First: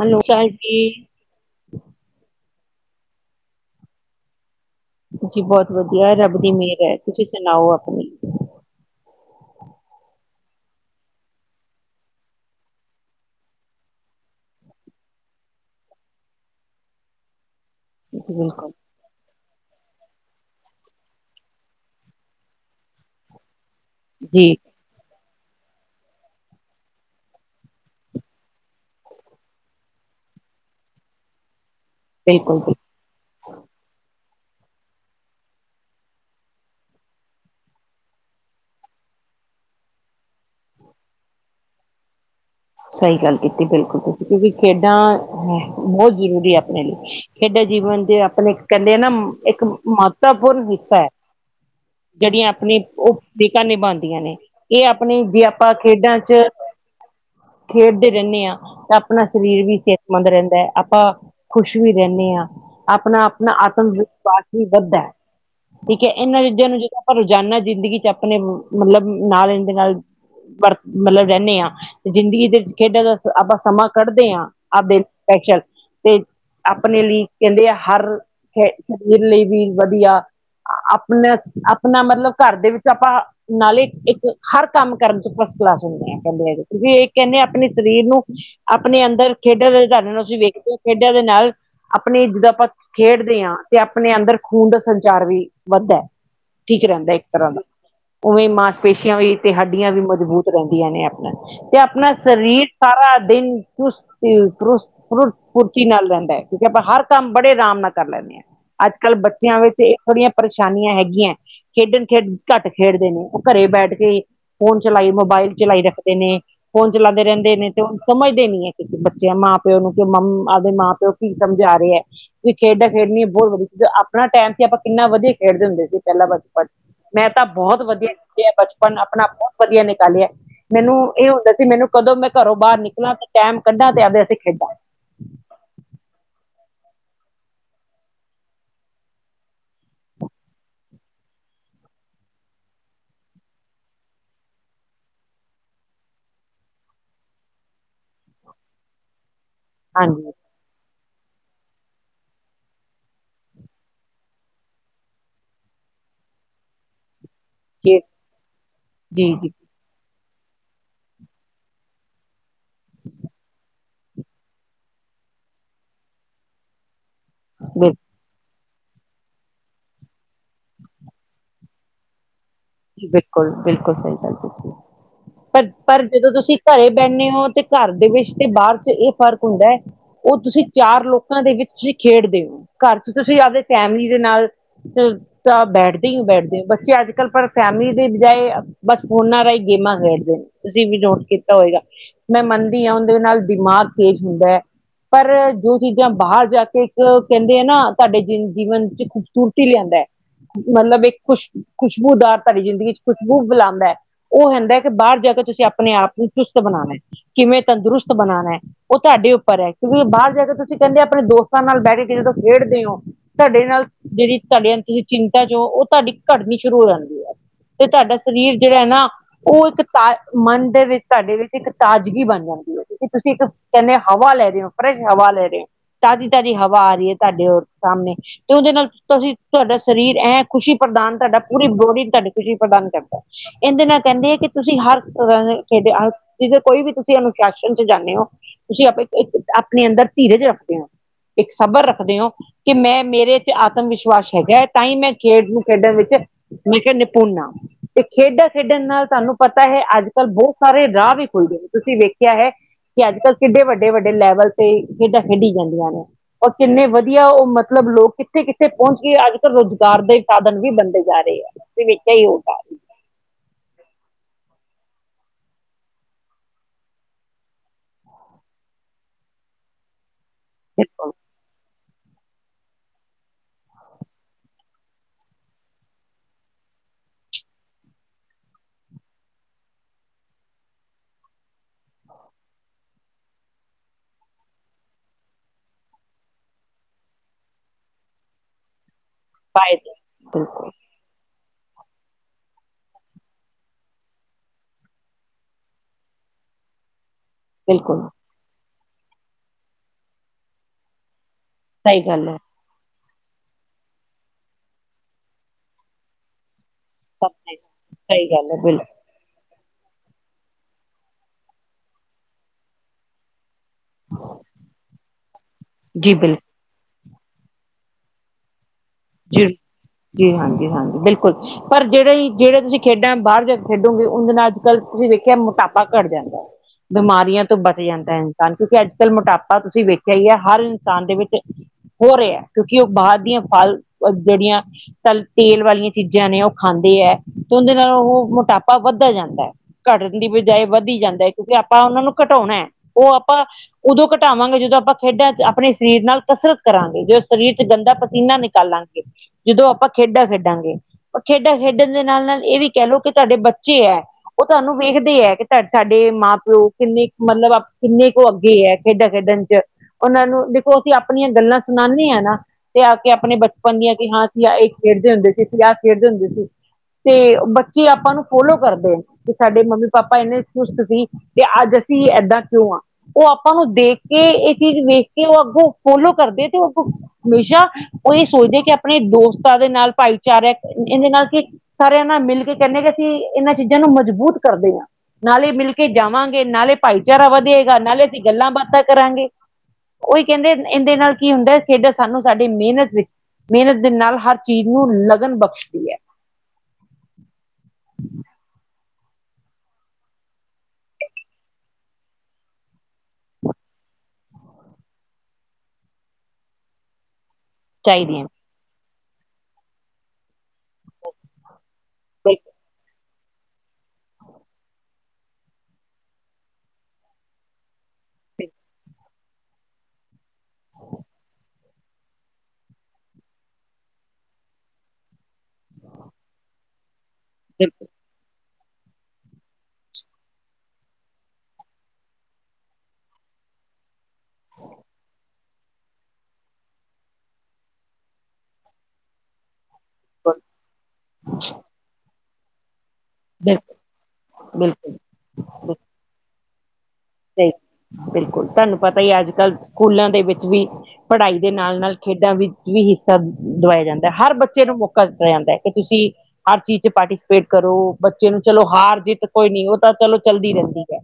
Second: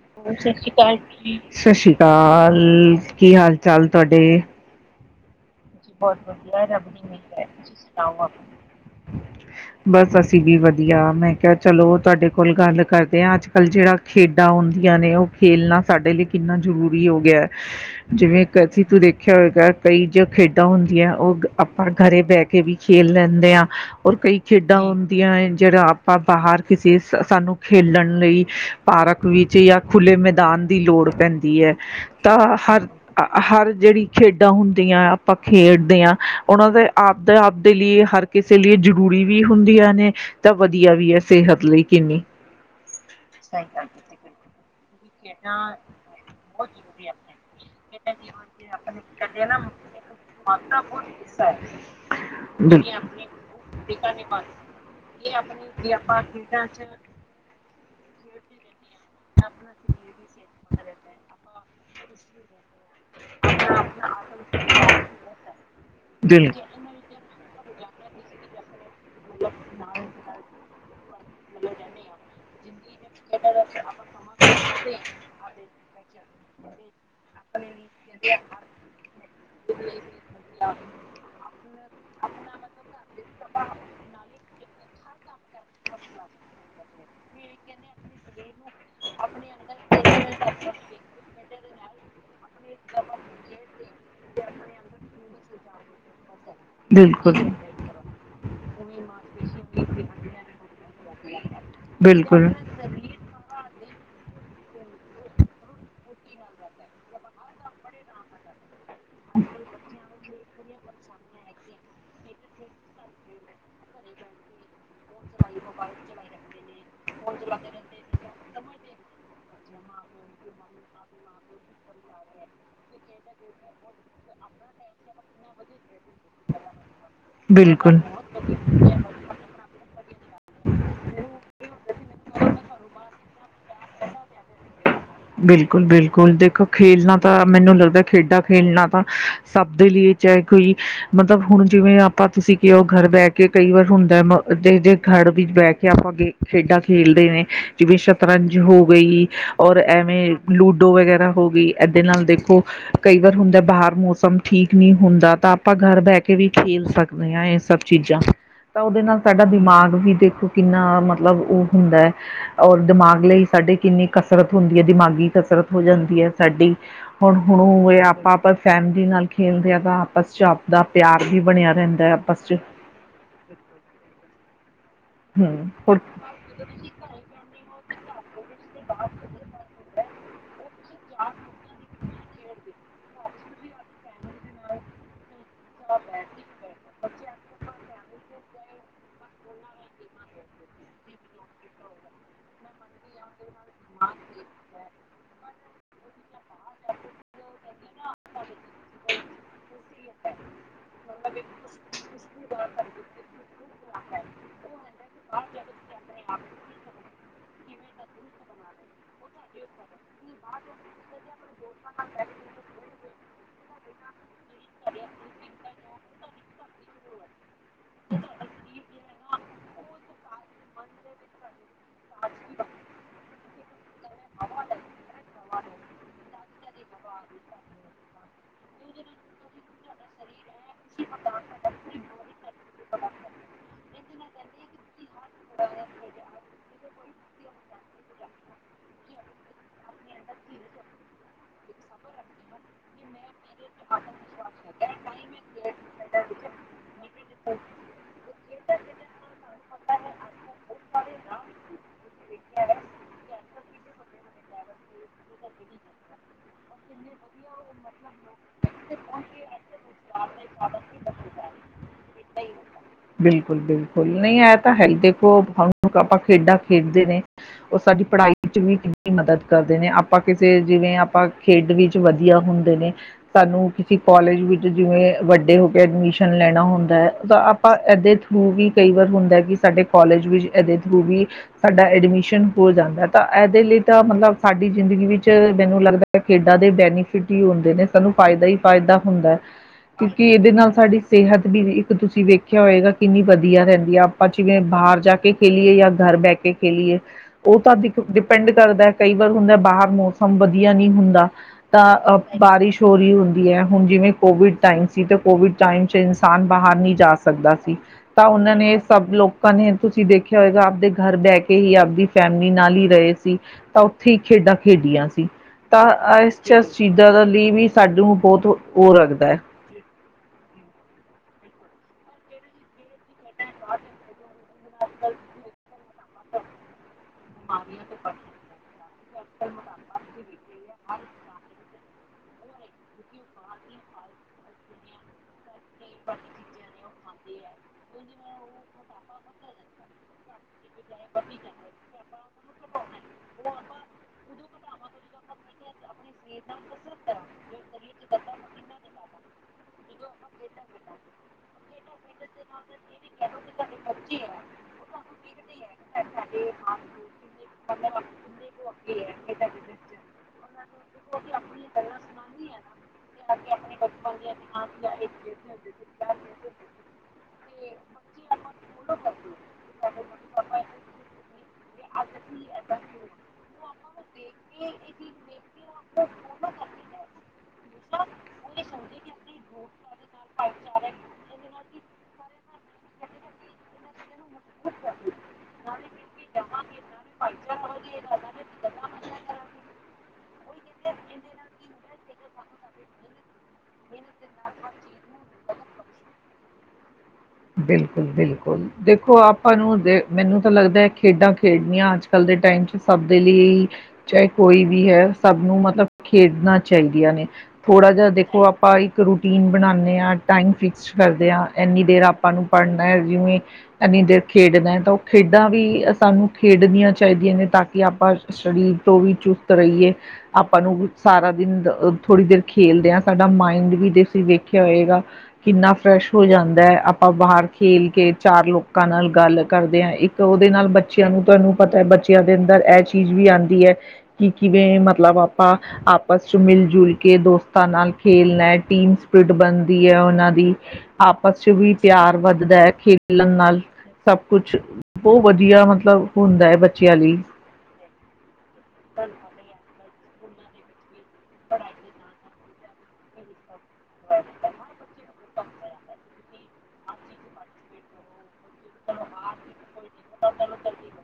Hello ਸਤਿ ਕਾਲ ਸ਼੍ਰੀ ਜੀ ਅਕਾਲ ਸਤਿ ਸ਼੍ਰੀ ਅਕਾਲ ਕੀ ਹਾਲ ਚਾਲ ਤੁਹਾਡੇ? ਜੀ ਬਹੁਤ ਵਧੀਆ ਰੱਬ ਦੀ ਮਿਹਰ ਐ ਤੁਸੀਂ ਸੁਣਾਓ ਆਪਣੀ? [inaudible] ਬਸ ਅਸੀਂ ਵੀ ਵਧੀਆ ਮੈਂ ਕਿਹਾ ਚਲੋ ਤੁਹਾਡੇ ਕੋਲ ਗੱਲ ਕਰਦੇ ਆ ਅੱਜ ਕੱਲ੍ਹ ਜਿਹੜਾ ਖੇਡਾਂ ਹੁੰਦੀਆਂ ਨੇ ਉਹ ਖੇਲਣਾ ਸਾਡੇ ਲਈ ਕਿੰਨਾ ਜ਼ਰੂਰੀ ਹੋ ਗਿਆ। ਜਿਵੇਂ ਬਿਲਕੁਲ [unintelligible] ਤੂੰ ਦੇਖਿਆ ਹੋਏਗਾ ਕਈ ਜ ਖੇਡਾਂ ਹੁੰਦੀਆਂ ਉਹ ਆਪਾਂ ਘਰੇ ਬਹਿ ਕੇ ਵੀ ਖੇਲ ਲੈਂਦੇ ਆ ਔਰ ਕਈ ਜੀ ਖੇਡਾਂ ਹੁੰਦੀਆਂ ਜਿਹੜਾ ਆਪਾਂ ਬਾਹਰ ਕਿਸੇ ਸਾਨੂੰ ਖੇਲਣ ਲਈ ਪਾਰਕ ਵਿੱਚ ਜਾਂ ਖੁੱਲੇ ਮੈਦਾਨ ਦੀ ਲੋੜ ਪੈਂਦੀ ਐ। ਤਾਂ ਬਿਲਕੁਲ ਬਿਲਕੁਲ ਹਰ ਹਰ ਜਿਹੜੀ ਖੇਡਾਂ ਹੁੰਦੀਆਂ ਆਪਾਂ ਖੇਡਦੇ ਆ ਉਹਨਾਂ ਦੇ ਆਪਦੇ ਆਪਦੇ ਲਈ ਹਰ ਕਿਸੇ ਲਈ ਜ਼ਰੂਰੀ ਵੀ ਹੁੰਦੀਆਂ ਨੇ। ਤਾਂ ਵਧੀਆ ਵੀ ਆ ਸਿਹਤ ਲਈ ਕਿੰਨੀ। ਸਹੀ ਗੱਲ ਕੀਤੀ ਬਿਲਕੁਲ ਬਿਲਕੁਲ ਕਿਉਂਕਿ ਖੇਡਾਂ ਬਹੁਤ ਜ਼ਰੂਰੀ ਆ ਆਪਣੇ ਲਈ। ਖੇਡਾਂ ਜੀਵਨ ਦੇ ਆਪਣੇ ਕਹਿੰਦੇ ਆ ਨਾ ਇੱਕ ਮਹੱਤਵਪੂਰਨ ਹਿੱਸਾ। ਹਿੱਸਾ। ਜਿਹੜੀਆਂ ਆਪਣੀ ਉਹ ਭੂਮਿਕਾ ਨਿਭਾਂਦੀਆਂ ਨੇ ਇਹ ਆਪਣੇ ਜੇ ਆਪਾਂ ਖੇਡਾਂ ਚ ਖੇਡਦੇ ਰਹਿਨੇ ਆ ਆਪਣਾ ਸਰੀਰ ਵੀ ਸਿਹਤ ਮੰਦ ਰਹਿੰਦਾ ਆਪਾਂ ਖੁਸ਼ ਵੀ ਰਹਿਣੇ ਆ ਆਪਣਾ ਆਤਮ ਵਿਸ਼ਵਾਸ ਵੀ ਵੱਧਦਾ ਠੀਕ ਐ ਕਿਉਂਕਿ ਇਹਨਾਂ ਚੀਜ਼ਾਂ ਨੂੰ ਜਿਹੜਾ ਰੋਜ਼ਾਨਾ ਜ਼ਿੰਦਗੀ ਚ ਆਪਣੇ ਮਤਲਬ ਨਾਲ ਏਦੇ ਨਾਲ ਵਰਤ ਮਤਲਬ ਰਹਿਣੇ ਆ। ਜ਼ਿੰਦਗੀ ਦੇ ਵਿੱਚ ਖੇਡਣ ਦਾ ਆਪਾਂ ਸਮਾਂ ਕੱਢਦੇ ਆ ਆਪਦੇ ਸੈਸ਼ਲ ਤੇ ਆਪਣੇ ਲਈ ਕਹਿੰਦੇ ਆ ਹਰ ਸਰੀਰ ਲਈ ਵੀ ਵਧੀਆ। ਆਪਣਾ ਆਪਣਾ ਮਤਲਬ ਘਰ ਦੇ ਵਿੱਚ ਆਪਾਂ ਨਾਲੇ ਇੱਕ ਹਰ ਕੰਮ ਕਰਨ ਚ ਫਸਟ ਕਲਾਸ ਹੁੰਦੀ ਆ ਕਹਿੰਦੇ ਹੈਗੇ ਤੁਸੀਂ ਇਹ ਕਹਿੰਦੇ ਆਪਣੇ ਸਰੀਰ ਨੂੰ ਆਪਣੇ ਅੰਦਰ ਖੇਡਾਂ ਦੇ [unintelligible] ਨੂੰ ਅਸੀਂ ਵੇਖਦੇ ਆ ਖੇਡਾਂ ਦੇ ਨਾਲ ਆਪਣੇ ਜਦੋਂ ਆਪਾਂ ਖੇਡਦੇ ਆ ਤੇ ਆਪਣੇ ਅੰਦਰ ਖੂਨ ਦਾ ਸੰਚਾਰ ਵੀ ਵੱਧਦਾ। ਠੀਕ ਰਹਿੰਦਾ ਇੱਕ ਵੇਖੋ ਤਰ੍ਹਾਂ ਨਾਲ। ਉਵੀ ਮਾਸਪੇਸ਼ੀਆਂ ਵੀ ਤੇ ਹੱਡੀਆਂ ਵੀ ਮਜ਼ਬੂਤ ਰਹਿੰਦੀਆਂ ਨੇ ਆਪਣਾ ਤੇ ਆਪਣਾ ਸਰੀਰ ਸਾਰਾ ਦਿਨ ਚੁਸਤ [unintelligible] ਫੁਰਤੀ ਨਾਲ ਰਹਿੰਦਾ ਕਿਉਂਕਿ ਆਪਾਂ ਹਰ ਕੰਮ ਬੜੇ ਆਰਾਮ ਨਾਲ ਕਰ ਲੈਂਨੇ ਆ। ਅੱਜ ਕੱਲ੍ਹ ਬੱਚਿਆਂ ਵਿੱਚ ਇਹ ਥੋੜ੍ਹੀਆਂ ਪਰੇਸ਼ਾਨੀਆਂ ਹੈਗੀਆਂ। ਖੇਡਣ ਖੇਡਣ ਘੱਟ ਖੇਡਦੇ ਨੇ ਉਹ ਘਰੇ ਬੈਠ ਕੇ ਫੋਨ ਚਲਾਈ ਮੋਬਾਇਲ ਚਲਾਈ ਰੱਖਦੇ ਨੇ। ਫੋਨ ਚਲਾਂਦੇ ਰਹਿੰਦੇ ਨੇ ਤੇ ਓ ਸਮਝਦੇ ਨੀ ਐ। ਇੱਕ ਬੱਚੇ ਮਾਂ ਪਿਓ ਨੂੰ ਕੀ ਮੰ ਆਪਦੇ ਮਾਂ ਪਿਓ ਕੀ ਸਮਝਾ ਰੇ ਐ। ਤੁਸੀਂ ਖੇਡਾਂ ਖੇਡਣੀਆਂ ਬੋਤ ਵਧੀਆ ਆਪਣਾ ਟਾਈਮ ਸੀ ਆਪਾਂ ਕਿੰਨਾ ਵਧੀਆ ਖੇਡਦੇ ਹੁੰਦੇ ਸੀ ਪਹਿਲਾਂ ਬਚਪਨ ਮੈਂ ਤਾਂ ਬਹੁਤ ਬਿਲਕੁਲ ਵਧੀਆ [unintelligible] ਬਚਪਨ ਆਪਣਾ ਬਹੁਤ ਵਧੀਆ ਨਿਕਾਲਿਆ ਮੈਨੂੰ ਏ ਹੁੰਦਾ ਮੈਨੂੰ ਕਦੋਂ ਮੈਂ ਘਰੋਂ ਬਾਹਰ ਨਿਕਲਾਂ ਤੇ ਟਾਈਮ ਕੱਢਾ ਤੇ ਆਪਦੇ ਅਸੀਂ ਖੇਡਾਂ ਬਿਲਕੁਲ ਬਿਲਕੁਲ ਦੇਖੋ ਖੇਲਣਾ ਤਾਂ ਮੈਨੂੰ ਲੱਗਦਾ ਖੇਡਾਂ ਖੇਲਣਾ ਤਾਂ ਸਭ ਦੇ ਲਈ ਚਾਹੇ ਕੋਈ ਮਤਲਬ ਹੁਣ ਜਿਵੇਂ ਆਪਾਂ ਤੁਸੀਂ ਕਿ ਹੋ ਗਰ ਬਹਿ ਕੇ ਕਈ ਵਾਰ ਹੁੰਦਾ ਜ ਜੇ ਗਰ ਵਿੱਚ ਬਹਿ ਕੇ ਆਪਾਂ ਖੇਡਾਂ ਖੇਲਦੇ ਨੇ ਜਿਵੇਂ ਸ਼ਤਰੰਜ ਹੋ ਗਈ ਔਰ ਹਾਂਜੀ ਐਵੇਂ ਲੂਡੋ ਵਗੈਰਾ ਹੋ ਗਈ ਏਦੇ ਨਾਲ ਦੇਖੋ ਕਈ ਵਾਰ ਹੁੰਦਾ ਬਾਹਰ ਮੌਸਮ ਠੀਕ ਨੀ ਹੁੰਦਾ ਤਾਂ ਆਪਾਂ ਘਰ ਬਹਿ ਕੇ ਵੀ ਖੇਲ ਸਕਦੇ ਆ ਇਸ ਸਭ ਜੀ ਚੀਜ਼ਾਂ, ਤਾਂ ਉਹਦੇ ਨਾਲ ਜੀ ਸਾਡਾ ਜੀ ਦਿਮਾਗ ਵੀ ਦੇਖੋ ਕਿੰਨਾ ਮਤਲਬ ਓਹ ਹੁੰਦਾ ਹੈ, ਔਰ ਦਿਮਾਗ ਲਈ ਸਾਡੇ ਕਿੰਨੀ ਕਸਰਤ। ਹੁੰਦੀ ਹੈ ਦਿਮਾਗੀ ਕਸਰਤ ਹੋ ਜਾਂਦੀ ਏ ਸਾਡੀ, ਹੁਣ- ਹੁਣ ਇਹ ਆਪਾਂ ਆਪਾਂ ਫੈਮਲੀ ਨਾਲ ਖੇਡਦੇ ਆ ਤਾਂ ਆਪਸ 'ਚ ਆਪਦਾ ਪਿਆਰ ਵੀ ਬਣਿਆ ਰਹਿੰਦਾ ਆਪਸ 'ਚ। ਬਿਲਕੁਲ- ਬਿਲਕੁਲ ਸਈ ਗੱਲ ਹੈਗੀ ਏ, ਹੂੰ ਹੋਰ ਪਰ-ਪਰ ਜਦੋਂ ਤੁਸੀਂ ਘਰੇ ਬਹਿੰਣੇ ਹੋ ਤੇ ਘਰ ਦੇ ਵਿੱਚ, ਤੇ ਬਾਹਰ ਚ ਇਹ ਫਰਕ ਹੁੰਦਾ ਹੈ, ਉਹ ਤੁਸੀਂ ਚਾਰ ਲੋਕਾਂ ਦੇ ਵਿੱਚ ਹੀ ਖੇਡਦੇ ਹੋ, ਘਰ ਚ ਤੁਸੀਂ ਆਪਦੇ ਫੈਮਿਲੀ ਦੇ ਨਾਲ ਤਾਂ ਬੈਠਦੇ ਹੀ ਬੈਠਦੇ ਆ ਬੱਚੇ ਅੱਜ ਕੱਲ ਫੇਰ ਫੈਮਿਲੀ ਦੀ ਬਜਾਏ ਬਸ ਫੋਨਾਂ ਰਾਹੀਂ ਗੇਮਾਂ ਖੇਡਦੇ ਹੋ ਤੁਸੀਂ ਵੀ ਗੋਰ ਕੀਤਾ ਹੋਏਗਾ। ਮੈਂ ਮੰਨਦੀ ਹਾਂ ਉਹਦੇ ਨਾਲ ਦਿਮਾਗ ਤੇਜ਼ ਹੁੰਦਾ ਏ। ਪਰ ਜੋ ਚੀਜ਼ਾਂ ਬਾਹਰ ਜਾ ਕੇ ਇੱਕ ਕਹਿੰਦੇ ਆ ਨਾ, ਤੁਹਾਡੇ ਜਿ ਜੀਵਨ ਚ ਖੂਬਸੂਰਤੀ ਲਿਆਂਦਾ। ਮਤਲਬ ਇੱਕ ਖੁਸ਼ ਖੁਸ਼ਬੂਦਾਰ ਤੁਹਾਡੀ ਜ਼ਿੰਦਗੀ ਚ ਖੁਸ਼ਬੂ ਫੈਲਾਉਂਦਾ ਏ, ਉਹ ਹੁੰਦਾ ਕਿ ਬਾਹਰ ਜਾ ਕੇ ਤੁਸੀਂ ਆਪਣੇ ਆਪ ਨੂੰ ਚੁਸਤ ਬਣਾਣਾ ਐ। ਕਿਵੇਂ ਤੰਦਰੁਸਤ ਬਣਾਣਾ ਐ, ਉਹ ਤੁਹਾਡੇ ਉੱਪਰ ਹੈ ਕਿਉਂਕਿ ਬਾਹਰ ਜਾ ਕੇ ਤੁਸੀਂ ਕਹਿੰਦੇ ਆਪਣੇ ਦੋਸਤਾਂ ਨਾਲ ਬੈਕੈ ਤੁਸੀਂ ਖੇਡਦੇ ਓਹ। ਤੁਹਾਡੇ ਨਾਲ ਜਿਹੜੀ ਤੁਹਾਡੇ ਅੰਦਰਲੀ ਚਿੰਤਾ ਚ ਹੋ ਉਹ ਤੁਹਾਡੀ ਘੱਟਣੀ ਸ਼ੁਰੂ ਹੋ ਜਾਂਦੀ ਆ। ਤੇ ਤਾੱਡਾ ਸਰੀਰ ਜਿਹੜਾ ਆ ਨਾ ਉਹ ਇੱਕ ਤਾ ਮਨ ਦੇ ਵਿੱਚ ਤਾਡੇ ਵਿੱਚ ਇੱਕ ਤਾਜ਼ਗੀ ਬਣ ਜਾਂਦੀ ਹੈ, ਕਿਉਂ ਕੀ ਤੁਸੀਂ ਇੱਕ ਕਹਿੰਨੇ ਹਵਾ ਲੈ ਰੇ ਹੋ, ਫਰੈਸ਼ ਹਵਾ ਲੈ ਰਹੇ ਹੋ, ਤਾਜ਼ੀ- ਤਾਜ਼ੀ ਹਵਾ ਆ ਰਹੀ ਹੈ ਤੁਹਾਡੇ ਸਾਹਮਣੇ। ਤੇ ਉਹਦੇ ਨਾਲ ਤੁਸੀਂ ਤੁਹਾਡਾ ਸਰੀਰ ਐਂ ਖੁਸ਼ੀ ਪ੍ਰਦਾਨ ਕਰਦਾ, ਪੂਰੀ ਬੋਡੀ ਤੁਹਾਡੇ ਖੁਸ਼ੀ ਪ੍ਰਦਾਨ ਕਰਦਾ, ਇਹਦੇ ਨਾਲ ਕਹਿੰਦੇ ਹੈ ਕਿ ਤੁਸੀਂ ਹਰ ਤਰਾਂ ਦੇ ਖੇਡ ਹਰ ਜੇ ਕੋਈ ਵੀ ਤੁਸੀਂ ਅਨੁਸ਼ਾਸਨ ਚ ਜਾਂਦੇ ਹੋ, ਤੁਸੀਂ ਆਪ ਆਪਣੇ ਅੰਦਰ ਧੀਰਜ ਰੱਖਦੇ ਹੋ। ਇੱਕ ਸਬਰ ਰੱਖਦੇ ਹੋ, ਕਿ ਮੈਂ ਮੇਰੇ ਆਤਮ ਵਿਸ਼ਵਾਸ ਹੈਗਾ ਹੈ, ਤਾਂ ਹੀ ਮੈਂ ਖੇਡ ਨੂੰ ਖੇਡਣ ਵਿੱਚ ਮੇਨਸ਼ ਨਿਪੁੰਨ ਹਾ। ਤੇ ਖੇਡਾਂ ਖੇਡਣ ਨਾਲ ਤੁਹਾਨੂੰ ਪਤਾ ਹੈ ਅੱਜ ਕੱਲ ਬਹੁਤ ਸਾਰੇ ਰਾਹ ਵੀ ਖੁੱਲ ਗਏ ਨੇ, ਤੁਸੀਂ ਵੇਖਿਆ ਹੈ। ਕਿ ਅੱਜ ਕੱਲ ਕਿੱਡੇ ਵੱਡੇ- ਵੱਡੇ ਲੈਵਲ ਤੇ ਖੇਡਾਂ ਖੇਡੀ ਜਾਂਦੀਆਂ ਨੇ, ਔਰ ਕਿੰਨੇ ਵਧੀਆ ਮ- ਮਤਲਬ ਲੋਕ ਕਿੱਥੇ- ਕਿੱਥੇ ਪਹੁੰਚ ਗਏ, ਅੱਜ ਕੱਲ ਰੁਜ਼ਗਾਰ ਦੇ ਸਾਧਨ ਵੀ ਬਣਦੇ ਜਾ ਰਹੇ ਆ, ਵਿੱਚ ਹੀ ਹੋ ਬਿਲਕੁਲ- ਬਿਲਕੁਲ ਨਈ ਇਹ ਤਾਂ ਹੈ ਹੀ, ਦੇਖੋ ਹੁਣ ਆਪਾਂ ਖੇਡਾਂ ਖੇਡਦੇ ਨੇ। ਉਹ ਸਾਡੀ ਪੜਾਈ ਚ ਵੀ ਕਿੰਨੀ ਮਦਦ ਕਰਦੇ ਨੇ, ਆਪਾਂ ਕਿਸੇ ਜਿਵੇਂ ਬਿਲਕੁਲ ਆਪਾਂ ਖੇਡ ਵਿੱਚ ਜੀ ਵਧੀਆ ਹੁੰਦੇ ਨੇ। ਸਾਨੂੰ ਕਿਸੇ ਕੋਾਲਜ ਵਿੱਚ, ਜਿਵੇਂ ਵੱਡੇ ਹੋ ਕੇ ਐਡਮਿਸ਼ਨ ਲੈਣਾ ਹੁੰਦਾ ਹੈ ਯਾ ਆ- ਆਪਾਂ ਇਹਦੇ ਥਰੂ ਵੀ ਕਈ ਵਾਰ ਹੁੰਦਾ ਕਿ ਸਾਡੇ ਕੋਲਜ ਵਿੱਚ ਇਹਦੇ ਥਰੂ ਵੀ। ਸਾਡਾ ਐਡਮਿਸ਼ਨ ਹੋ ਜਾਂਦਾ ਹਾਂ, ਤਾਂ ਇਹਦੇ ਲਈ ਤਾਂ ਮਤਲਬ ਸਾਡੀ ਜ਼ਿੰਦਗੀ ਵਿੱਚ ਮੈਨੂੰ ਲੱਗਦਾ ਹ- ਖੇਡਾਂ ਦੇ ਬੈਨੀਫਿਟ ਹੀ ਹੁੰਦੇ ਨੇ, ਸਾਨੂੰ ਫਾਇਦਾ ਹੀ ਫਾਇਦਾ ਹੁੰਦਾ ਹਾਂ। ਫਾਇਦੇ ਕਿਉਂਕਿ ਇਹਦੇ ਬਿਲਕੁਲ ਨਾਲ ਸਾਡੀ ਸਿਹਤ ਵੀ, ਇੱਕ ਤੁਸੀਂ ਵੇਖ- ਖਿਆ ਹੋਏਗਾ ਕਿੰਨੀ ਵਧੀਆ ਰਹਿੰਦੀ ਆ, ਆਪਾਂ ਜਿਵੇਂ ਬਾਹਰ ਜਾ ਕੇ ਖੇਲੀਏ, ਜਾਂ ਘਰ ਬਹਿ ਕੇ ਖੇਲੀਏ। ਉਹ ਤਾਂ ਬਿਲਕੁਲ ਡਿਪੈਂਡ ਕਰਦਾ ਕਈ ਵਾਰ ਹੁੰਦਾ ਬਾਹਰ ਮੌਸਮ ਵਧੀਆ ਨਹੀਂ ਹੁੰਦਾ। ਤਾਂ ਸਹੀ ਆ ਗੱਲ ਹੈ ਬਾਰਿਸ਼। ਚੋਰੀ ਹੁੰਦੀ ਹੈ। ਹੁਣ ਜਿਵੇਂ ਕੋਵਿਡ ਟਾਈਮ ਸੀ ਤਾਂ ਕੋਵਿਡ ਟਾਈਮ ਇਨਸਾਨ ਬਾਹਰ ਨਹੀਂ ਜਾ ਸਭ ਸਕਦਾ ਸਹੀ ਸੀ, ਤਾਂ ਸਹੀ ਗੱਲ ਉਹਨਾਂ ਹੈ ਨੇ ਬਿਲਕੁਲ ਸਭ ਲੋਕ ਲੋਕ ਨੇ ਤੁਸੀਂ ਦੇਖਿਆ ਹੋਏਗਾ ਆਪਦੇ ਘਰ ਬਹਿ ਕੇ ਹੀ ਆਪਦੀ ਫੈਮਿਲੀ ਨਾਲ ਹੀ ਰਹੇ ਸੀ, ਤਾਂ। ਕੀ ਖੇਡਾਂ ਖੇਡੀਆਂ ਸੀ, ਤਾਂ ਜੀ ਬਿਲਕੁਲ ਇਸ ਚ। ਚੀਜ਼ਾਂ ਦੇ ਲਈ ਵੀ ਸਾਨੂੰ ਬਹੁਤ ਉਹ ਰਗਦਾ। ਜੀ। ਜੀ ਹਾਂਜੀ- ਹਾਂਜੀ ਬਿਲਕੁਲ, ਪਰ ਜਿਹੜੇ ਹੀ ਜਿਹੜੇ ਤੁਸੀਂ ਖੇਡਾਂ ਬਾਹਰ ਜਾ ਕੇ ਖੇਡੋਗੇ ਉਹਦੇ ਨਾਲ। ਅੱਜ ਕੱਲ੍ਹ ਤੁਸੀਂ ਦੇੇਖਿਆ ਮੋਟਾਪਾ ਘੱਟ ਜਾਂਦਾ ਹੈ, ਬਿਮਾਰੀਆਂ ਤੋਂ ਬਚ ਜਾਂਦਾ ਹੈ। ਕਿਉਂਕਿ ਅੱਜ ਕੱਲ੍ਹ ਮੋਟਾਪਾ ਤੁਸੀਂ ਵੇਖਿਆ ਹੀ ਹੈ, ਹਰ ਇਨਸਾਨ ਦੇ ਵਿੱਚ। ਹੋ ਰਿਹਾ ਕਿਉਂਕਿ ਉਹ ਬਾਹਰ ਦੀਆਂ ਫਲ ਜਿਹੜੀਆਂ। ਤੱਲ ਤੇਲ ਵਾਲੀਆਂ ਚੀਜ਼ਾਂ ਨੇ ਉਹ ਖਾਂਦੇ ਹੈ ਤੇ ਉਹਦੇ ਨਾਲ ਉਹ ਮੋਟਾਪਾ ਵੱਧਦਾ ਜਾਂਦਾ ਹੈ। ਘਟਣ ਦੀ ਬਜਾਏ ਵੱਧੀ ਜਾਂਦਾ ਹੈ ਕਿਉਂਕਿ ਆਪਾਂ ਉਹਨਾਂ ਨੂੰ ਘਟਾਉਣਾ ਹੈ। ਉਹ ਆਪਾਂ ਉਦੋਂ ਘਟਾਵਾਂਗੇ ਜਦੋਂ ਆਪਾਂ ਖੇਡਾਂ ਚ ਆਪਣੇ ਸਰੀਰ ਨਾਲ ਕਸਰਤ ਕਰਾਂਗੇ ਜੋ। ਸਰੀਰ ਚ ਗੰਦਾ ਪਸੀਨਾ ਨਿਕਾਲਣ ਗੇ। ਜਦੋਂ ਆਪਾਂ ਖੇਡਾਂ ਖੇਡਾਂਗੇ, ਪਰ ਖੇਡਾਂ ਖੇਡਣ ਦੇ ਨਾਲ ਨਾਲ ਇਹ ਵੀ ਕਹਿ ਲਓ ਕਿ ਤੁਹਾਡੇ ਬੱਚੇ। ਬੱਚਾ ਹੈ ਉਹ ਤੁਹਾਨੂੰ ਵੇਖਦੇ ਹੈ ਕਿ। ਸਾਡੇ ਮਾਂ -ਪਿਓ ਕਿੰਨੇ ਕੁ ਮਤਲਬ ਕਿੰਨੇ ਕੁ ਅੱਗੇ ਹੈ ਖੇਡਾਂ ਖੇਡਣ ਚ। ਉਹਨਾਂ ਨੂੰ ਦੇਖੋ ਅਸੀਂ ਆਪਣੀਆਂ ਗੱਲਾਂ ਸੁਣਾਉਂਦੇ ਹਾਂ ਨਾ ਤੇ ਆ ਕੇ ਆਪਣੇ ਬੱਚੇ। ਕਿ ਹਾਂ ਸੀ ਆਹ ਇਹ ਖੇਡਦੇ ਹੁੰਦੇ ਸੀ ਆਹ ਖੇਡਦੇ ਹੁੰਦੇ ਸੀ। ਤੇ ਬੱਚੇ ਆਪਾਂ ਨੂੰ ਫੋਲੋ ਕਰਦੇ ਆ। ਸਾਡੇ ਮੰਮੀ ਪਾਪਾ ਇੰਨੇ ਚੁਸਟ ਸੀ ਤੇ ਅੱਜ ਅਸੀਂ ਇਏਦਾਂ ਕਿਉਂ ਆਾਂ। ਉਹ ਆਪਾਂ ਨੂੰ ਦੇਖ ਕੇ ਇਹ ਚੀਜ਼ ਵੇਖ ਕੇ ਉਹ ਅੱਗੋਂ ਫੋਲੋ ਕਰਦੇ ਤੇ ਉਹ। ਹਮੇਸ਼ਾ ਉਹ ਇਹ ਸੋਚਦੇ ਕਿ ਆਪਣੇ ਦੋਸਤਾਂ ਦੇ ਨਾਲ ਭਾਈਚਾਰਕ ਇਹਦੇ ਨਾਲ ਕਿ। ਸਾਰਿਆਂ ਨਾਲ ਮਿਲ ਕੇ ਕਹਿੰਦੇ ਕਿ ਅਸੀਂ ਇਹਨਾਂ ਚੀਜ਼ਾਂ ਨੂੰ ਮਜ਼ਬੂਤ ਕਰਦੇ ਹਾਂ। ਨਾਲੇ ਮਿਲ ਕੇ ਜਾਵਾਂਗੇ ਨਾਲੇ ਭਾਈਚਾਰਾ ਵਧੇਗਾ ਨਾਲੇ ਅਸੀਂ ਗੱਲਾਂ ਬਾਤਾਂ ਕਰਾਂਗੇ। ਉਹੀ ਕਹਿੰਦੇ ਇਹਦੇ ਨਾਲ ਕੀ ਹੁੰਦਾ ਖੇਡਾ ਸਾਨੂੰ ਸਾਡਡੀ ਮਿਹਨਤ ਵਿੱਚ। ਮਿਹਨਤ ਦੇ ਨਾਲ ਹਰ ਚੀਜ਼ ਨੂੰ ਲਗਨ ਬਖਸ਼ਦੀ ਹੈ। ਬਿਲਕੁਲ-ਬਿਲਕੁਲ। ਦੇਖੋ ਆਪਾਂ ਨੂੰ ਮੈਨੂੰ ਤਾਂ ਲੱਗਦਾ ਖੇਡਾਂ ਖੇਡਣੀਆਂ ਅੱਜ ਕੱਲ੍ਹ ਦੇ ਟਾਈਮ ਚ ਸਭ ਦੇ ਲਈ। ਚਾਹੇ ਕੋਈ ਵੀ ਹੈ। ਸਭ ਨੂੰ ਮਤਲਬ ਖੇਡਣਾ ਚਾਹੀਦੀਆਂ ਨੇ। ਥੋੜਾ ਜਿਹਾ ਚਾਹੀਦੀ ਹੈ ਦੇਖੋ ਆਪਾਂ ਇੱਕ ਰੂਟੀਨ ਬਣਾਉਂਦੇ ਹਾਂ ਟਾਈਮ ਫਿਕਸ ਕਰਦੇ ਹਾਂ ਇੰਨੀ ਦੇਰ। ਆਪਾਂ ਨੂੰ ਬਿਲਕੁਲ ਪੜਨਾ ਹਾਂ। ਜਿਵੇਂ ਇੰਨੀ ਦੇਰ ਖੇਡਣਾ ਹੈ ਤਾਂ ਉਹ ਖੇਡਾਂ ਵੀ ਸਾਨੂੰ ਖੇਡਣੀਆਂ ਚਾਹੀਦੀਆਂ ਨੇ ਤਾਂ। ਕਿ ਆਪਾਂ ਸਰੀਰ ਤੋਂ ਵੀ ਚੁਸਤ ਰਹੀਏ। ਆਪਾਂ ਨੂੰ ਸਾਰਾ ਦਿਨ ਥੋੜ੍ਹੀ ਦੇਰ ਖੇਲਦੇ ਹਾਂ ਸਾਡਾ ਮਾਇੰਡ ਵੀ ਅਸੀਂ ਵੇਖਿਆ ਹੋਏਗਾ। ਕਿੰਨਾ ਫਰੈਸ਼ ਹੋ ਜਾਂਦਾ ਹੈ ਆਪਾਂ ਬਾਹਰ ਬਿਲਕੁਲ ਖੇਲ ਕੇ ਚਾਰ ਲੋਕ। ਲੋਕਾ ਨਾਲ ਗੱਲ ਕਰਦੇ ਹਾਂ, ਇੱਕ ਉਹਦੇ ਨਾਲ ਬੱਚਿਆਂ ਨੂੰ ਤੁਹਾਨੂੰ ਪਤਾ ਹੈ ਬੱਚਿਆਂ ਦੇ ਅੰਦਰ ਇਹ ਚੀਜ਼ ਵੀ ਆਉਂਦੀ ਹੈ। ਕਿ ਕਿਵੇਂ ਮਤਲਬ ਆਪਾਂ। ਆਪਸ ਚ ਮਿਲ ਜੁਲ ਕੇ ਦੋਸਤਾਂ ਨਾਲ ਖੇਲਣਾ ਟੀਮ। ਬਣਦੀ ਹੈ ਉਹਨਾਂ ਦੀ ਆਪਸ ਚ ਵੀ ਪਿਆਰ ਵੱਧਦਾ ਹੈ ਖੇਡ। ਮਿਲਣ ਨਾਲ ਬਿਲਕੁਲ ਸਭ ਕੁਛ ਬਿਲਕੁਲ ਬਹੁਤ ਵਧੀਆ ਮਤਲਬ ਹੁੰਦਾ ਹੈ ਬੱਚਿਆਂ ਲਈ। ਬਿਲਕੁਲ ਤੁਹਾਨੂੰ ਪਤਾ ਹੀ ਅੱਜ ਕੱਲ੍ਹ ਸਕੂਲਾਂ ਦੇ ਵਿੱਚ ਵੀ ਪੜ੍ਹਾਈ ਦੇ ਨਾਲ ਨਾਲ ਖੇਡਾਂ ਵੀ ਵੀ ਹਿੱਸਾ ਦਵਾਇਆ ਜਾਂਦਾ ਹਰ ਬੱਚੇ ਨੂੰ ਮੌਕਾ ਦਿੱਤਾ ਜਾਂਦਾ ਹੈ ਕਿ ਤੁਸੀਂ ਹਰ ਚੀਜ਼ ਚ ਪਾਰਟੀਸਪੇਟ ਕਰੋ- ਬੱਚੇ ਨੂੰ ਚਲੋ ਹਾਰ ਜਿੱਤ ਕੋਈ ਨੀ ਉਹ ਤਾਂ ਚਲੋ ਚੱਲਦੀ ਰਹਿੰਦੀ ਹੈ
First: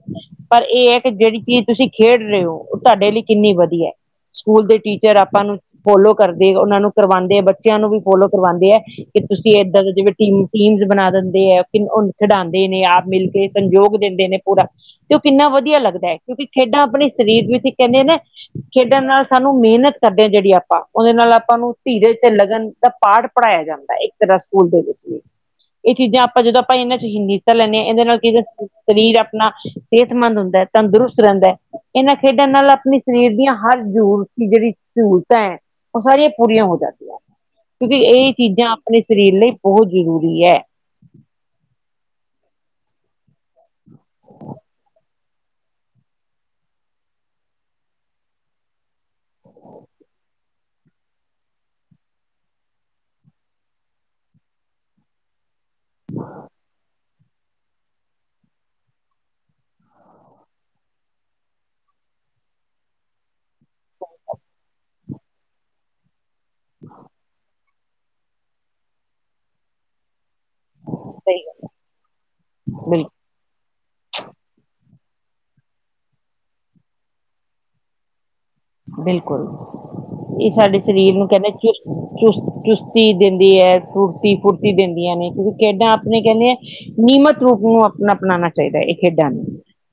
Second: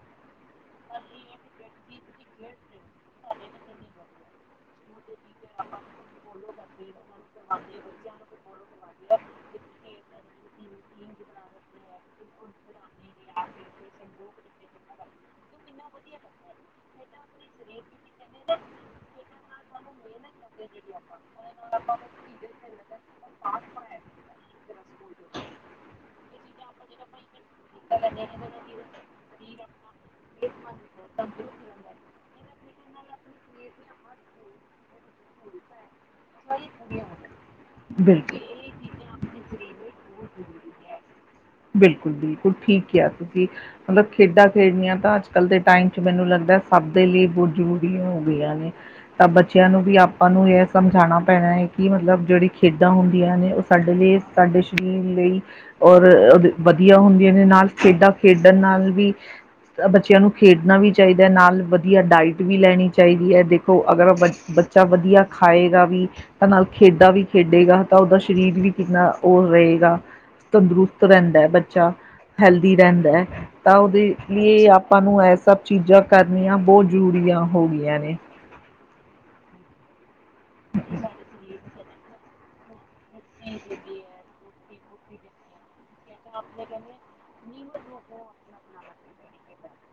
ਪਰ ਇਹ ਜਿਹੜੀ ਚੀਜ਼ ਤੁਸੀਂ ਖੇਡ ਰਹੇ ਹੋ ਉਹ ਤੁਹਾਡੇ ਲਈ ਕਿੰਨੀ ਵਧੀਆ ਹੈ ਸਕੂਲ ਦੇ ਟੀਚਰ ਆਪਾਂ ਨੂੰ ਫੋਲੋ ਕਰਦੇ ਉਹਨਾਂ ਨੂੰ ਕਰਵਾਉਂਦੇ ਹੈ ਬੱਚਿਆਂ ਨੂੰ ਵੀ ਫੋਲੋ ਕਰਵਾਉਂਦੇ ਹੈ ਕਿ ਤੁਸੀਂ ਏਦਾਂ ਦੇ ਜਿਵੇਂ ਟੀਮ ਬਣਾ ਦਿੰਦੇ ਆ ਉਹੂੰ ਖਿਡਾਉਂਦੇ ਨੇ ਆਪ ਮਿਲ ਕੇ ਸੰਯੋਗ ਦਿੰਦੇ ਨੇ ਪੂਰਾ ਤੇ ਉਹ ਕਿੰਨਾ ਵਧੀਆ ਲੱਗਦਾ ਹੈ ਕਿਉਂਕਿ ਖੇਡਾਂ ਆਪਣੇ ਸਰੀਰ ਨੂੰ ਵਿੱਚ ਕਹਿੰਦੇ ਨਾ ਖੇਡਣ ਨਾਲ ਸਾਨੂੰ ਮਿਹਨਤ ਕਰਦੇ ਹਾਂ ਜਿਹੜੀ ਆਪਾਂ ਉਹਦੇ ਨਾਲ ਆਪਾਂ ਨੂੰ ਧੀਰੇ ਤੇ ਲਗਨ ਦਾ ਪਾਠ ਪੜ੍ਹਾਇਆ ਜਾਂਦਾ ਇੱਕ ਤਰ੍ਹਾਂ ਸਕੂਲ ਦੇ ਵਿੱਚ ਵੀ ਇਹ ਚੀਜ਼ਾਂ ਆਪਾਂ ਜਦੋਂ ਆਪਾਂ ਇਹਨਾਂ ਚ ਹੀਨੀਤਾ ਲੈਂਦੇ ਹਾਂ ਇਹਦੇ ਨਾਲ ਕੀ ਸਰੀਰ ਆਪਣਾ ਸਿਹਤਮੰਦ ਹੁੰਦਾ ਐ। ਦਰੁਸਤ ਰਹਿੰਦਾ ਐ। ਇਹਨਾਂ ਖੇਡਾਂ ਨਾਲ ਆਪਣੇ ਸਰੀਰ ਦੀਆਂ ਹਰ ਜ਼ੂਰ ਜਿਹੜੀ ਸਹੂਲਤਾਂ ਐ ਉਹ ਸਾਰੀਆਂ ਪੂਰੀਆਂ ਹੋ ਜਾਂਦੀਆਂ ਨੇ, ਕਿਉਂਕਿ ਇਹ ਬਿਲਕੁਲ। ਚੀਜ਼ਾਂ ਆਪਣੇ ਸਰੀਰ ਲਈ ਬਹੁਤ ਜ਼ਰੂਰੀ ਐ। ਬਿਲਕੁਲ- ਬਿਲਕੁਲ ਠੀਕ ਕਿਆ ਤੁਸੀਂ ਮਤਲਬ ਖੇਡਾਂ ਖੇਡਣੀਆਂ ਤਾਂ ਅੱਜ ਕੱਲ੍ਹ ਦੇ ਟਾਈਮ ਚ ਮੈਨੂੰ ਲੱਗਦਾ ਸਭ ਦੇ ਲਈ ਬੋਤ ਜ਼ਰੂਰੀ ਹੋ ਗਈਆਂ ਨੇ। ਤਾਂ ਬੱਚਿਆਂ ਨੂੰ ਵੀ ਆਪਾਂ ਨੂੰ ਇਹ ਸਮਝਾਣਾ ਪੈਣਾ ਹੈ ਕੀ ਮਤਲਬ ਜਿਹੜੀ ਖੇਡਾਂ ਹੁੰਦੀਆਂ ਨੇ ਉਹ ਸਾਡੇ ਲਈ ਸਾਡੇ ਸਰੀਰ ਲਈ ਔਰ -ਔਰ ਵਧੀਆ ਹੁੰਦ ਜਿਹਦੇ ਨਾਲ ਖੇਡਾਂ ਖੇਡਣ ਨਾਲ ਵੀ ਕੱਲ ਬੱਚਿਆਂ ਨੂੰ ਖੇਡਣਾ ਵੀ ਚਾਹੀਦਾ ਹੈ ਨਾਲ ਵਧੀਆ ਡਾਇਟ ਵੀ ਲੈਣੀ ਚਾਹੀਦੀ ਐ। ਦੇ ਖੋ ਅਗਰ ਬ ਬੱਚਾ ਵਧੀਆ ਖਾਏਗਾ ਵੀ ਤਾਂ ਨਾਲ ਖੇਡਾਂ ਵੀ ਖੇਡੇਗਾ ਤਾਂ ਉਹਦਾ ਸਰੀਰ ਵੀ ਕਿੰਨਾ ਉਹ ਰਹੇਗਾ, ਤੰਦਰੁਸਤ ਰਹਿੰਦਾ ਸਹੀ ਐ ਗੱਲ ਬੱਚਾ। ਹੈਲਦੀ ਬਿਲਕੁਲ ਰਹਿੰਦਾ ਐ। ਤਾਂ ਉਹਦੇ ਲਈ ਆਪਾਂ ਨੂੰ ਇਹ ਸਭ ਚੀਜ਼ਾਂ ਕਰਨੀਆਂ ਬਹੁਤ ਜ਼ਰੂਰੀਆਂ ਹੋ ਗਈਆਂ ਨੇ। ਬਿਲਕੁਲ ਇਹ ਸਾਡੇ ਸਰੀਰ ਨੂੰ ਕਹਿੰਦੇ ਚੁਸਤ- ਚੁਸਤ -ਚੁਸਤ ਚੀਜ਼ ਦਿੰਦੀ ਹੈ ਫਤੀ ਫੁਰਤੀ ਦਿੰਦੀਆਂ ਨੇ ਤੁਸੀਂ ਕਿੱਡਾਂ ਆਪਣੇ ਕਹਿੰਦੇ ਐ, ਨਿਯਮਤ ਰੂਪ ਨੂੰ ਆਪਣਾ ਅਪਣਾਉਣਾ ਚਾਹੀਦਾ ਇਹ ਖੇਡਾਂ ਨੂੰ,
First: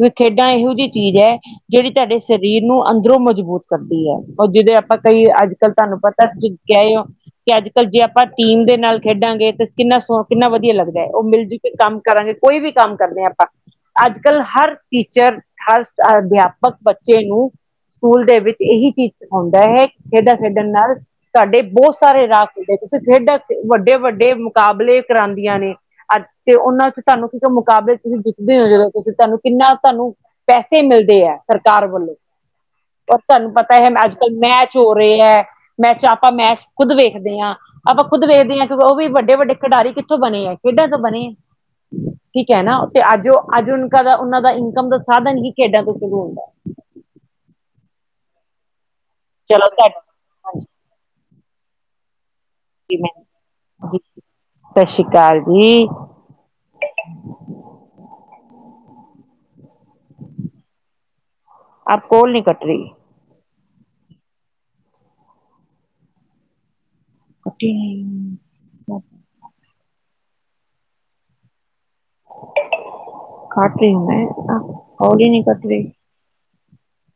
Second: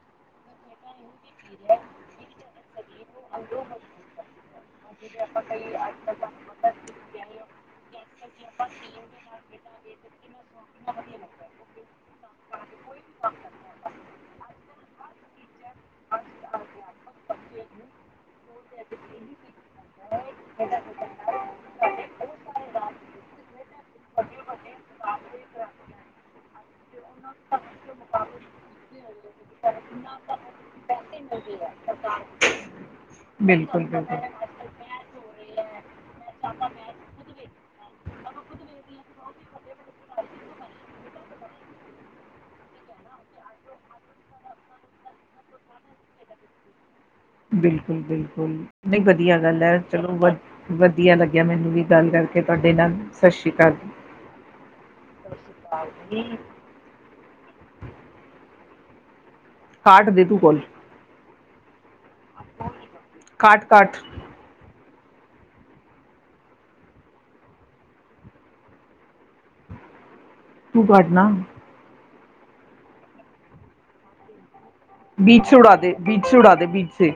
ਏ ਖੇਡਾਂ ਇਹੋ ਜਿਹੀ ਚੀਜ਼ ਹੈ, ਜਿਹੜੀ ਤੁਹਾਡੇ ਸਰੀਰ ਨੂੰ ਅੰਦਰੋਂ ਮਜ਼ਬੂਤ ਕਰਦੀ ਐ ਉਹ ਜਿਹਦੇ ਆਪਾਂ ਕਈ ਅੱਜ ਕੱਲ ਤੁਹਾਨੂੰ ਪਤਾ ਤੁਸੀਂ ਕਹਿਹੇ ਹੋ ਕਿ ਅੱਜ ਕੱਲ ਜੇ ਆਪਾਂ ਟੀਮ ਦੇ ਨਾਲ ਖੇਡਾਂਗੇ ਤੇ ਕਿੰਨਾ ਸੋਹ ਕਿੰਨਾ ਵਧੀਆ ਲੱਗਦਾ ਹੈ ਉਹ ਮਿਲ ਜੁ ਕੰਮ ਕਰਾਂਗੇ ਕੋਈ ਵੀ ਕੰਮ ਕਰਦੇ ਹਾਂ ਆਪਾਂ। ਅੱਜ ਕੱਲ੍ਹ ਹਰ ਟੀਚਰ ਹਰ ਅਧਿਆਪਕ ਬੱਚੇ ਨੂੰ ਸਕੂਲ ਦੇ ਵਿੱਚ ਇਹੀ ਚੀਜ਼ ਹਉਂਦਾ ਹੈ ਖੇਡਾਂ ਖੇਡਣ ਨਾਲ ਤੁਹਾਡੇ ਬਹੁਤ ਸਾਰੇ ਰਾਹ ਖੁਲਦੇ ਕਿਉਕਿ ਖੇਡਾਂ ਵੱਡੇ ਵੱਡੇ ਮੁਕਾਬਲੇ ਕਰਾਉਦੀਆਂ ਨੇ। ਅੱ ਤੇ, ਉਹਨਾਂ ਚ ਤੁਹਾਨੂੰ ਕਿ ਮੁਕਾਬਲੇ ਤੁਸੀਂ ਦਿਖਦੇ ਹੋ ਜਦੋਂ ਕਿ ਤੁਹਾਨੂੰ ਕਿੰਨਾ ਤੁਹਾਨੂੰ ਪੈਸੇ ਮਿਲਦੇ ਐ ਸਰਕਾਰ ਵੱਲੋਂ। ਔਰ ਤੁਹਾਨੂੰ ਪਤਾ ਬਿਲਕੁਲ ਹੈ ਅੱਜ ਬਿਲਕੁਲ ਕੱਲ੍ਹ ਮੈਚ ਹੋ ਰਹੇ ਹੈ ਮੈਚ ਆਪਾਂ ਮੈਚ ਖੁਦ ਵੇਖਦੇ ਆ। ਆਪਾਂ ਖੁਦ ਵੇਖਦੇ ਆ ਕਿ ਉਹ ਵੀ ਵੱਡੇ- ਵੱਡੇ ਖਿਡਾਰੀ ਕਿੱਥੋਂ ਬਣੇ ਐ ਖੇਡਾਂ ਤੋਂ ਬਣੇ ਐ। ਠੀਕ ਹੈ ਨਾ ਤੇ ਅੱਜ ਉਹ ਅੱਜ ਦਾ ਉਹਨਾਂ ਦਾ ਇਨਕਮ ਦਾ ਸਾਧਨ ਹੀ ਖੇਡਾਂ ਤੋਂ ਸ਼ੁਰੂ ਹੁੰਦਾ। ਬਿਲਕੁਲ ਬਿਲਕੁਲ, ਨਹੀਂ ਵਦੀਆ ਗੱਲ ਹੈ ਚਲੋ ਵ ਵਦੀਆ ਲੱਗਿਆ ਮੈਨੂੰ ਵੀ ਗੱਲ ਕਰਕੇ ਤੁਹਾਡੇ ਨਾਲ ਹਾਂਜੀ ਸਤਿ ਸ਼੍ਰੀ ਅਕਾਲ ਜੀ, ਸਤਿ ਸ਼੍ਰੀ ਅਕਾਲ ਜੀ। ਕਾਟ ਦੇ ਤੂੰ ਕੋਲ। ਅਬ ਕੋਲ ਨੀ ਕੱਟ ਰਹੀ। ਕਾਟ-ਕਾਟ [inaudible] ਤੂੰ ਕਟਨਾ ਕੱਟ ਨੀ ਆ ਬੀਚ ਸੇ ਉਡਾ ਦੇ, ਬੀਚ ਉਡਾ ਦੇ ਬੀਚ ਸੇ